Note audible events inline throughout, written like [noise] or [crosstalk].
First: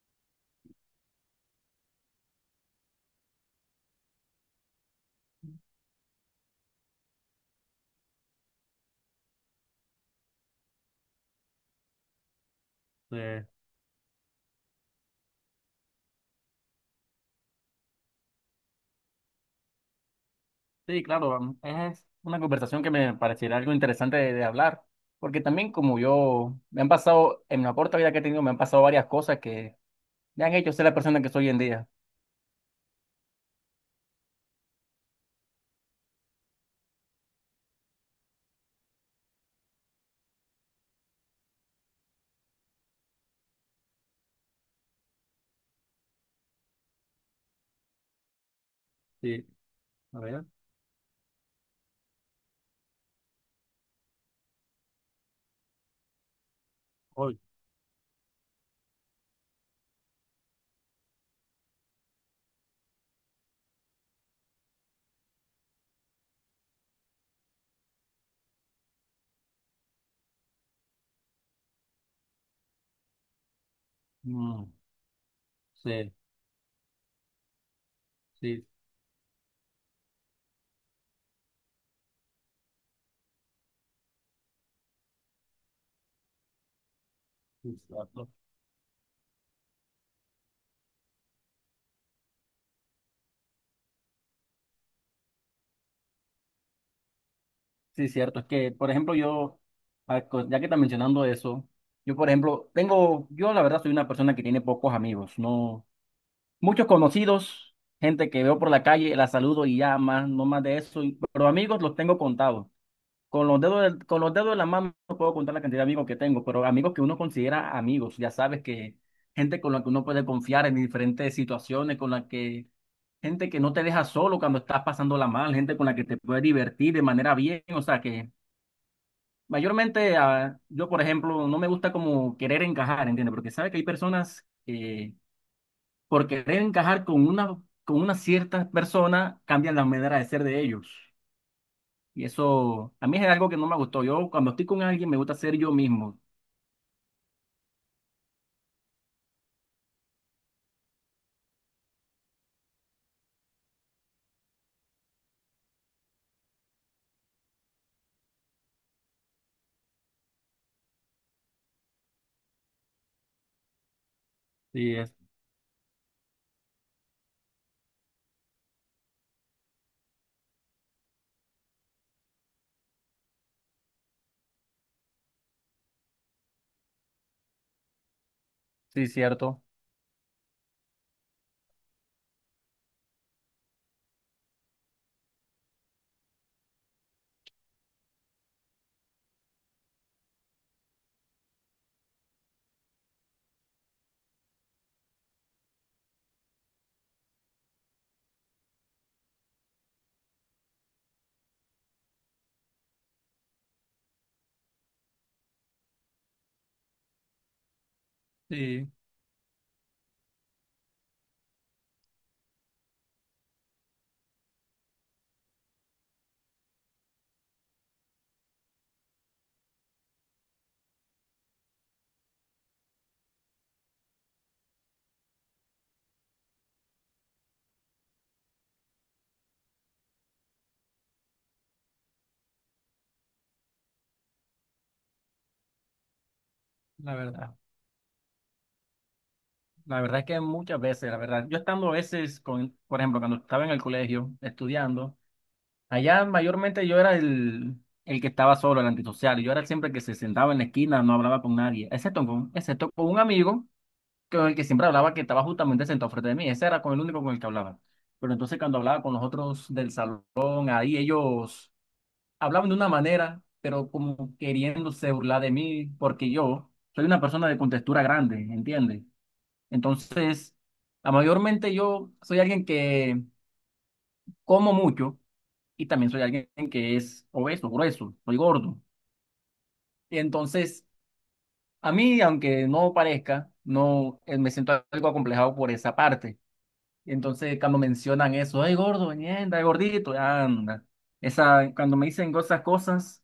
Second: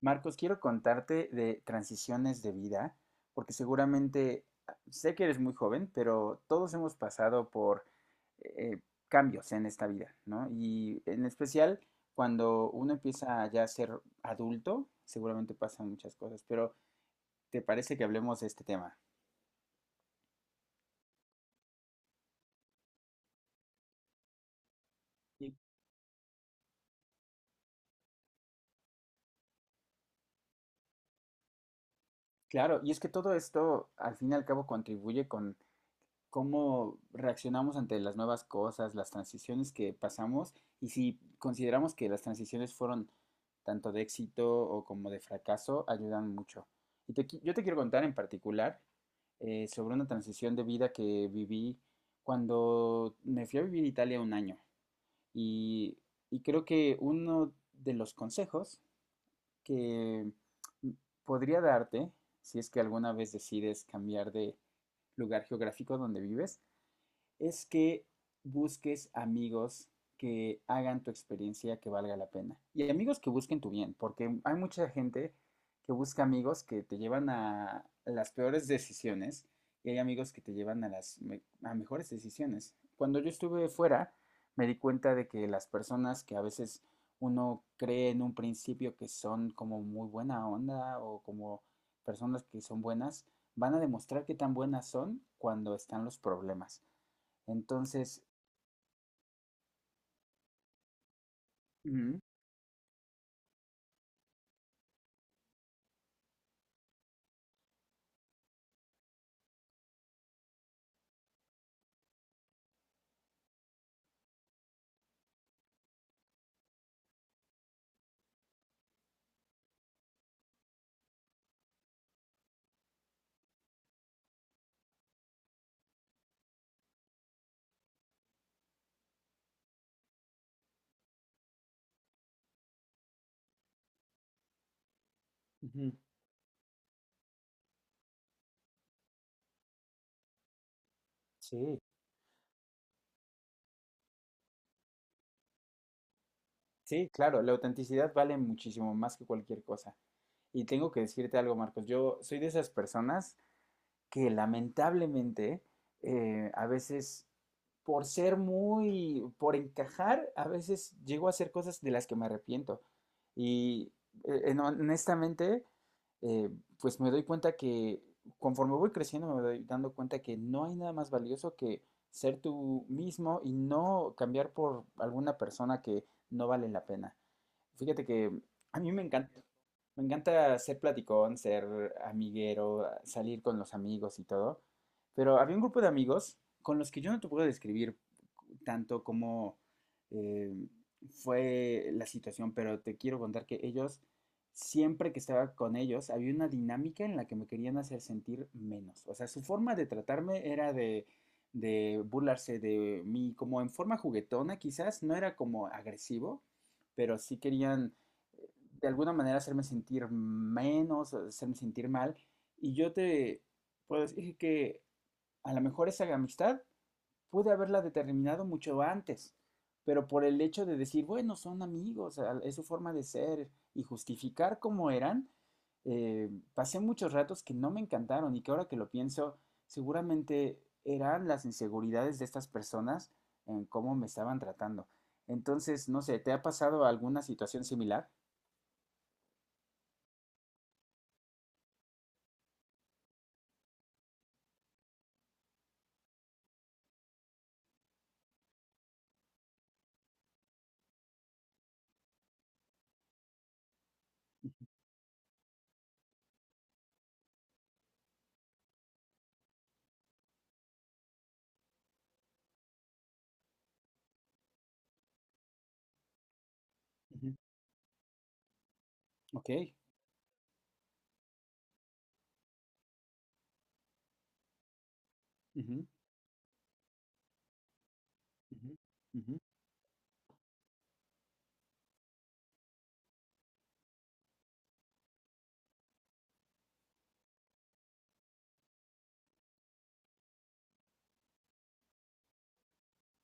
Marcos, quiero contarte de transiciones de vida, porque seguramente sé que eres muy joven, pero todos hemos pasado por eh, cambios en esta vida, ¿no? Y en especial cuando uno Eh, empieza ya a ser adulto, seguramente pasan muchas cosas, pero ¿te parece que hablemos de este tema? sí, claro, es una conversación que me pareciera algo interesante de hablar, porque Y también como yo, me han pasado, en la corta vida que he tenido, me han pasado varias cosas que me han hecho ser la persona que soy hoy en día. claro, y es que todo esto al fin y al cabo contribuye con cómo reaccionamos ante las nuevas cosas, las transiciones que pasamos y si consideramos que las transiciones fueron tanto de éxito o como de fracaso, ayudan mucho. Yo te quiero contar en particular Sí, sobre una a ver, transición de vida que viví cuando me fui a vivir a Italia un año. Y, y creo que hoy. uno de los consejos que m- podría darte, si es que alguna vez decides cambiar de lugar geográfico donde vives, es que busques amigos que hagan tu experiencia que valga la pena. Y amigos que busquen tu bien, porque hay Mm, mucha gente que sí, busca amigos que te llevan a las sí, peores decisiones y hay amigos que te llevan a las a mejores decisiones. Cuando yo estuve fuera, me di cuenta de que las personas que a veces uno sí, cree en cierto. un principio que son como muy buena onda o como personas que son buenas, van a demostrar qué tan buenas son cuando están los problemas. Sí, Entonces, cierto, es que, por ejemplo, ya que está mencionando eso, yo, Ujú, por ejemplo, yo la verdad soy una persona que tiene pocos amigos, no. Muchos conocidos, gente que veo por la calle, la saludo y ya más, no más de eso. Pero amigos los tengo contados. Con los dedos de la mano no puedo contar la cantidad de amigos que tengo, pero amigos que uno considera amigos, ya sabes que gente con la que uno puede confiar en diferentes situaciones, con la que gente que no te deja solo cuando estás pasándola mal, gente con la que te puede divertir de manera bien, o sea que mayormente yo por ejemplo no me gusta como querer encajar, ¿entiendes? Porque sabes que hay personas que ujú. por querer encajar con una cierta persona, cambian la manera de ser de ellos. Sí, Y eso a mí es algo que no me gustó. Yo cuando estoy con alguien me gusta ser yo mismo. sí, claro, la autenticidad vale muchísimo más que cualquier cosa. Y tengo que decirte algo, Marcos, yo soy de esas personas que lamentablemente a veces, por encajar, a veces llego a hacer cosas de las que me arrepiento. Y Sí, es, honestamente, eh, pues me doy cuenta que conforme voy creciendo, me doy dando cuenta que no hay nada más valioso que ser tú mismo y no cambiar por alguna persona que no vale la pena. Fíjate que a mí sí, cierto. me encanta ser platicón, ser amiguero, salir con los amigos y todo, pero había un grupo de amigos con los que yo no te puedo describir tanto como eh, fue la situación, pero te quiero contar que ellos, siempre que estaba con ellos, había una dinámica en la que me querían hacer sentir menos. O sea, su forma de tratarme era de burlarse de mí, como en forma juguetona quizás, no era como agresivo pero sí querían eh, de Sí, alguna manera hacerme sentir menos, hacerme sentir mal. Y yo te puedo decir que a lo mejor esa amistad pude haberla determinado mucho antes, pero por el hecho de decir, bueno, son amigos, es su forma de ser y justificar cómo eran, pasé muchos ratos que no me encantaron y que ahora que lo pienso, seguramente eran las inseguridades de estas personas en cómo me estaban tratando. Entonces, no sé, ¿te ha pasado la alguna verdad. situación similar? La verdad es que muchas veces, la verdad, yo estando a veces con, por ejemplo, cuando estaba en el colegio estudiando, allá mayormente el que estaba solo, el antisocial. Yo era siempre el que se sentaba en la esquina, no hablaba con nadie, excepto con un amigo con el que siempre hablaba, que estaba justamente sentado frente de mí. Ese era con el único con el que hablaba. Pero entonces cuando hablaba con los otros del salón, ahí ellos hablaban de una manera, pero como queriéndose burlar de mí, porque yo soy una Ujú. persona de contextura grande, ¿entiendes? Ok. Entonces, mayormente yo soy alguien que como mucho, Ujú, y también soy alguien que es obeso, grueso, soy ujú, gordo. ujú. Y entonces, a mí, aunque no parezca, no me siento algo acomplejado por esa parte. Y entonces cuando mencionan eso, ay gordo, ñenda, gordito, anda. Esa, cuando me dicen esas cosas,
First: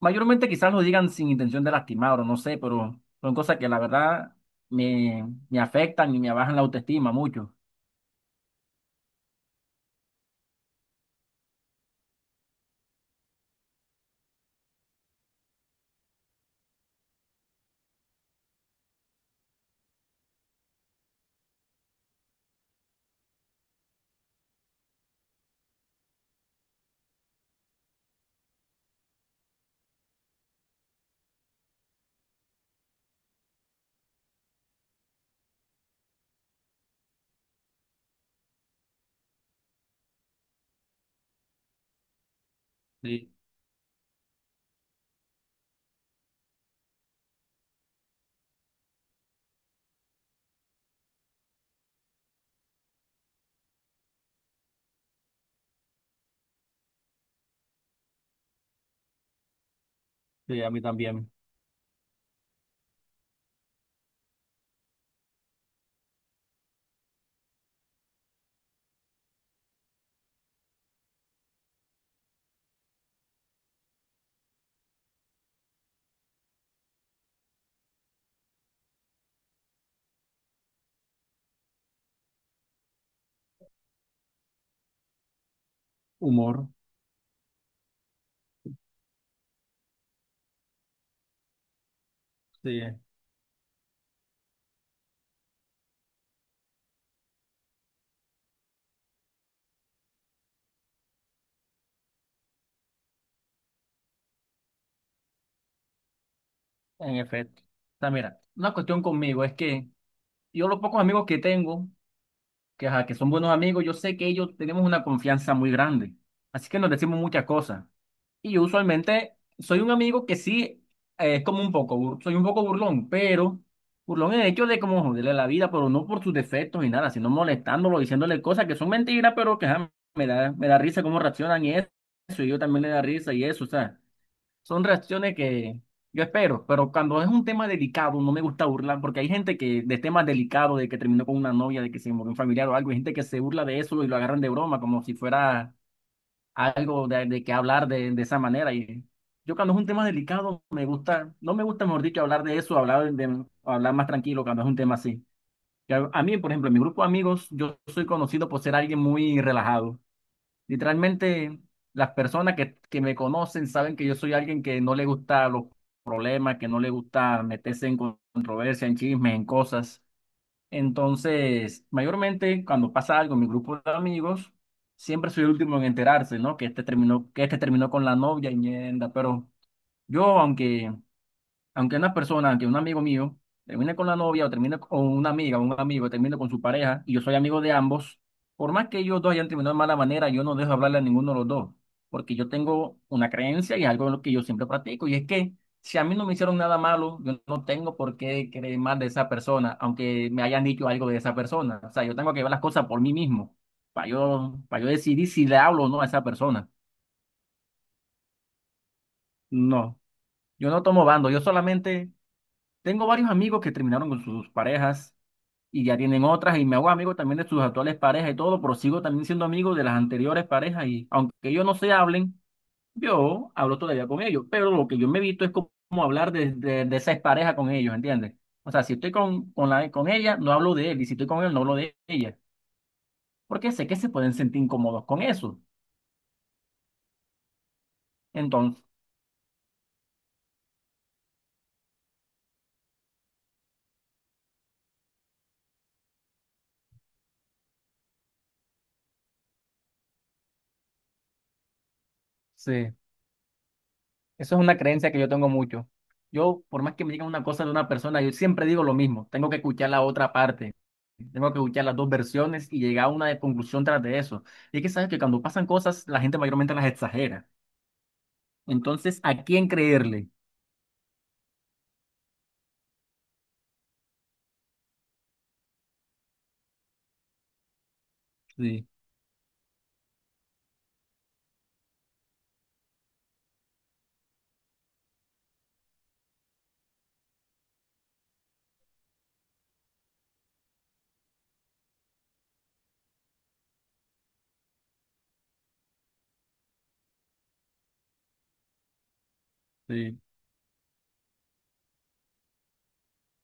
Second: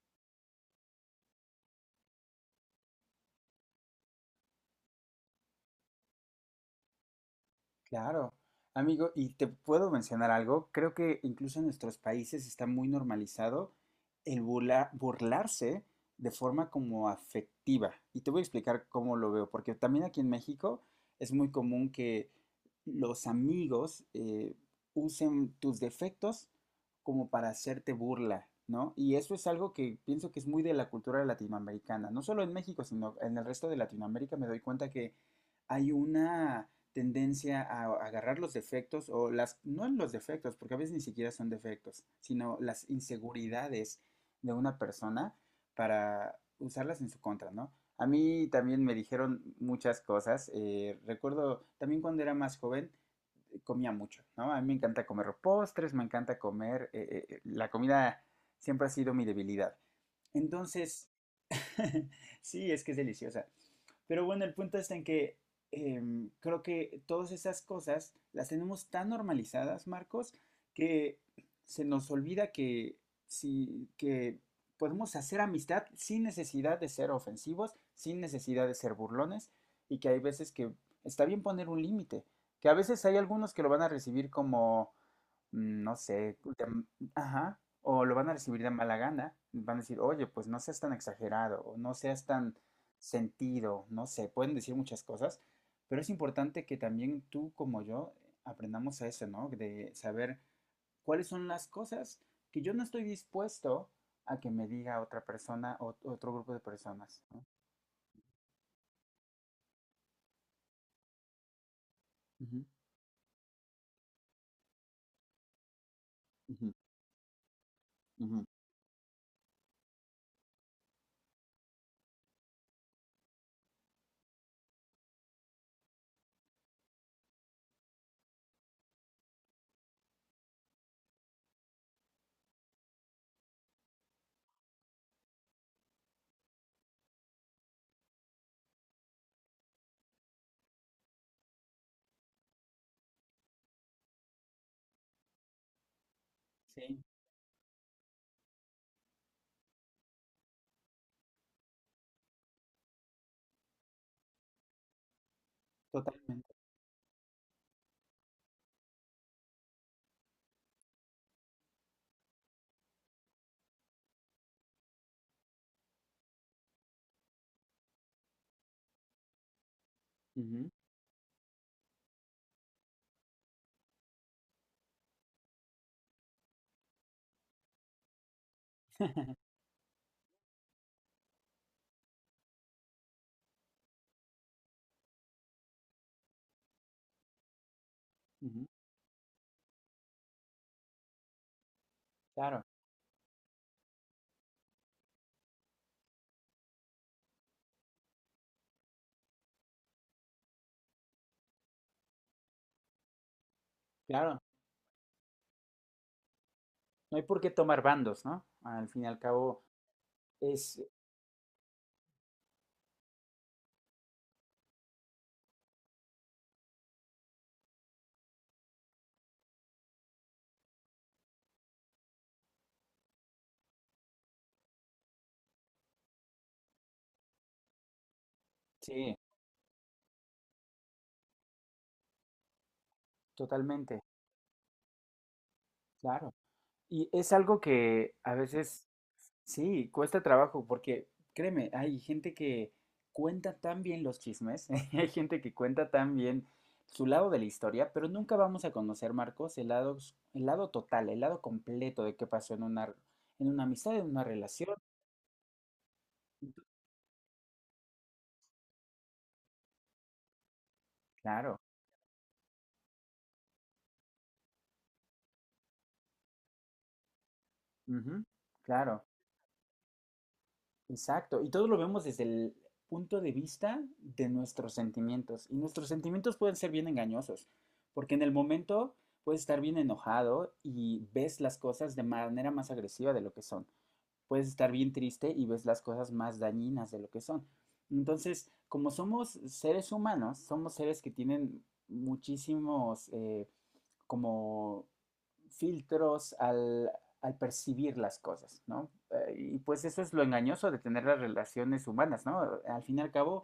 mayormente quizás lo digan sin intención de lastimar o no sé, pero son cosas que la verdad me afectan y me bajan la autoestima mucho. Claro, amigo, y te puedo mencionar algo, creo que incluso en nuestros países está muy normalizado el burlarse de forma como afectiva. Y te voy a explicar cómo lo veo, porque también aquí en México es muy común que los amigos usen tus defectos como para hacerte burla, ¿no? Y eso es algo que pienso que es muy de la cultura latinoamericana, no solo en México, sino en el resto de Latinoamérica me doy cuenta que hay una tendencia a agarrar los defectos o no los defectos, porque a veces ni siquiera son defectos, sino las Sí, inseguridades de una persona para usarlas en su contra, ¿no? A mí también me dijeron muchas cosas. Recuerdo también cuando era más joven, comía mucho, ¿no? A mí me encanta comer postres, me encanta comer. La comida siempre ha sido mi debilidad. sí, a mí Entonces, también. [laughs] sí, es que es deliciosa. Pero bueno, el punto está en que creo que todas esas cosas las tenemos tan normalizadas, Marcos, que se nos olvida que, sí, que podemos hacer amistad sin necesidad de ser ofensivos, sin necesidad de ser burlones, y que hay veces que está bien poner un límite, que a veces hay algunos que lo van a recibir como, mm, no sé, Humor, ajá, o lo van a recibir de mala gana, van a decir, oye, pues no seas tan exagerado, o no seas tan sí, sentido, no sé, pueden decir muchas cosas, pero es importante que también tú como yo aprendamos a eso, ¿no? De saber cuáles son las cosas que yo no estoy dispuesto a que me diga otra persona o otro grupo de en personas, ¿no? efecto. O sea, mira, una cuestión conmigo es que yo los pocos amigos que tengo Ujú, que, ajá, que son buenos amigos, yo sé que ellos tenemos una confianza muy grande. Así ujú, que nos decimos muchas cosas. ujú. Y yo usualmente soy un amigo que es como un poco, soy un poco burlón, pero burlón en el hecho de como joderle la vida, pero no por sus defectos ni nada, sino molestándolo, diciéndole cosas que son mentiras, pero que ajá, me da risa cómo reaccionan y eso, y yo también le da risa y eso, o sea. Son reacciones que yo espero, pero cuando es un tema delicado, no me gusta burlar, porque hay gente que de temas delicados, de que terminó con una novia, de que se murió un familiar o algo, hay gente que se burla de eso y lo agarran de broma, como si fuera Sí, algo de que hablar de esa manera. Y yo cuando es un tema delicado, me gusta, no me gusta, mejor dicho, hablar de eso, hablar más tranquilo cuando es un tema así. A mí, por totalmente. ejemplo, en mi grupo de amigos, yo soy conocido por ser alguien muy relajado. Literalmente, las personas que me conocen saben que yo soy alguien que no le gusta los problemas, que no le gusta meterse en controversia, en chismes, en cosas. Ujú, Entonces, mayormente cuando pasa algo en mi grupo de amigos, siempre soy el último en enterarse, ¿no? Que este terminó con la novia y mierda, pero yo, aunque una persona, aunque un amigo mío termine con la novia o termine con una amiga o un amigo termine con su pareja y yo soy amigo de ambos, ujú. por más que ellos dos hayan terminado de mala manera, yo no dejo hablarle a ninguno de los dos, porque yo Claro, tengo una creencia y algo en lo que yo siempre practico, y es que si a mí no me hicieron nada malo, yo no tengo por qué creer mal de esa persona, aunque me hayan dicho algo de esa persona. O sea, yo tengo que ver las cosas por mí mismo, claro. Para yo decidir si le hablo o no a esa persona. No hay por qué tomar bandos, ¿no? Al fin y al cabo, No, yo Es, no tomo bando, yo solamente tengo varios amigos que terminaron con sus parejas y ya tienen otras y me hago amigo también de sus actuales parejas y todo, pero sigo también siendo amigo de las anteriores parejas y aunque ellos no se hablen, yo hablo todavía con ellos, pero lo que yo me evito es como hablar de esa expareja con ellos, ¿entiendes? O sea, si estoy sí, con ella, no hablo de él, y si estoy con él, no hablo de ella, porque sé que totalmente, se pueden sentir incómodos con eso. claro. Y es algo que a Entonces... veces, sí, cuesta trabajo, porque créeme, hay gente que cuenta tan bien los chismes, [laughs] hay gente que cuenta tan bien su lado de la historia, pero nunca vamos a conocer, Marcos, el lado, el lado total, el lado completo de qué pasó en una amistad, en una Eso es relación. una creencia que yo tengo mucho. Yo, por más que me digan una cosa de una persona, yo siempre digo lo mismo. Tengo que escuchar la otra parte. Tengo Claro, que escuchar las dos versiones y llegar a una conclusión tras de eso. Y es que sabes que cuando pasan cosas, la gente mayormente las exagera. ujú, claro. Entonces, ¿a quién creerle? Exacto, y todo lo vemos desde el punto de vista de nuestros sentimientos. Y nuestros sentimientos pueden ser bien engañosos, porque en el Sí, momento puedes estar bien enojado y ves las cosas de manera más agresiva de lo que son. Puedes estar bien triste y ves las cosas más dañinas de lo que son. Entonces, como somos seres humanos, somos seres que tienen muchísimos como filtros al percibir las cosas, ¿no? Y pues eso es sí. lo engañoso de tener las relaciones humanas, ¿no? Al fin y al cabo,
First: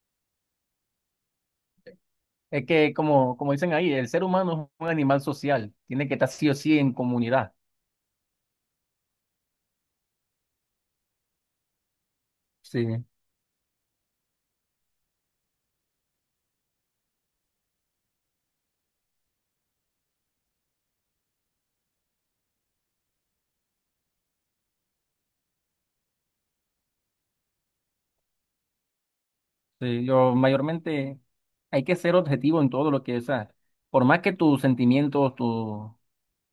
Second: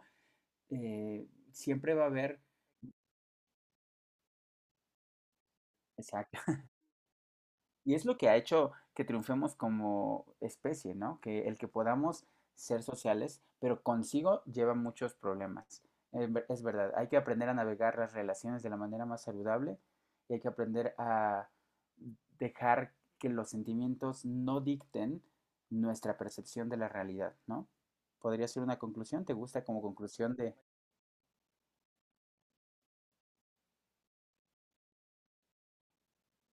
siempre va a haber, Es que, como dicen ahí, el ser humano es un animal social. Tiene que estar exacto, sí o sí en comunidad. Y es lo que ha hecho que triunfemos como especie, ¿no? Que el que podamos ser Sí, sociales, pero consigo lleva muchos problemas. Es verdad, hay que aprender a navegar las relaciones de la manera más saludable y hay que aprender a dejar que los sentimientos no dicten nuestra percepción de la realidad, ¿no? Podría ser una conclusión, ¿te gusta como sí. conclusión Yo de... mayormente hay que ser objetivo en todo lo que es. Por más que tus sentimientos, tu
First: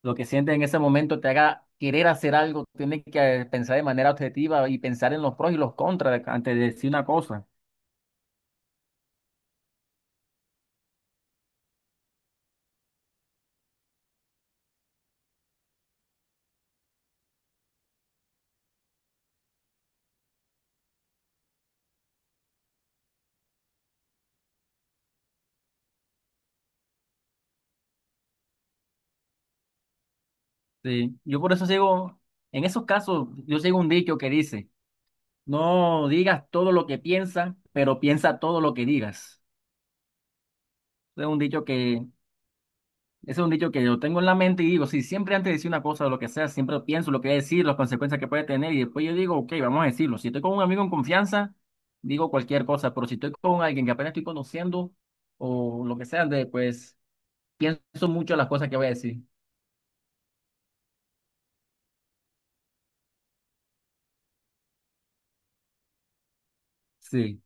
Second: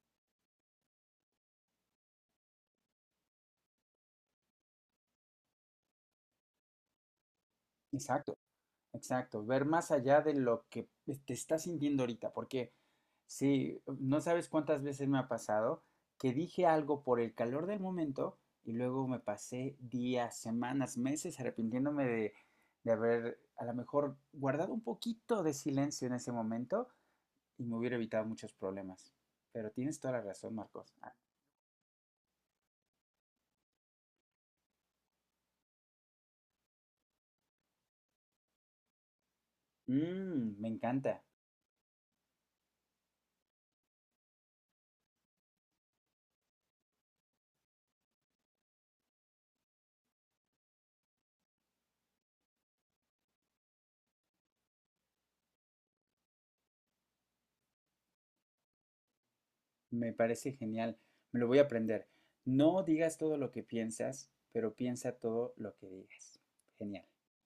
lo que sientes en ese momento te haga querer hacer algo, tienes que pensar de manera objetiva y pensar en los pros y los contras antes de decir una cosa. Exacto. Exacto, ver más allá de lo que te estás sintiendo ahorita, porque sí, no sabes cuántas veces me ha pasado que dije algo por el calor del momento y luego me pasé días, semanas, meses arrepintiéndome de haber a lo mejor guardado un poquito de silencio en ese momento y me hubiera evitado muchos problemas. Pero tienes toda la razón, Marcos. Sí, yo por eso sigo, en esos casos, yo sigo un dicho que dice, no digas todo lo que piensas, pero piensa todo lo que digas. Mm, me encanta. Es un dicho que Ese es un dicho que yo tengo en la mente y digo, si siempre antes de decir una cosa o lo que sea, siempre pienso lo que voy a decir, las consecuencias que puede tener y después yo digo, ok, vamos a decirlo. Si estoy con un amigo en confianza, digo cualquier cosa, pero si estoy con alguien que apenas estoy conociendo o lo que sea, pues pienso mucho las cosas que voy a decir. Me parece genial, me lo voy a aprender. No digas todo lo que piensas, pero piensa todo lo que digas. Genial. Sí.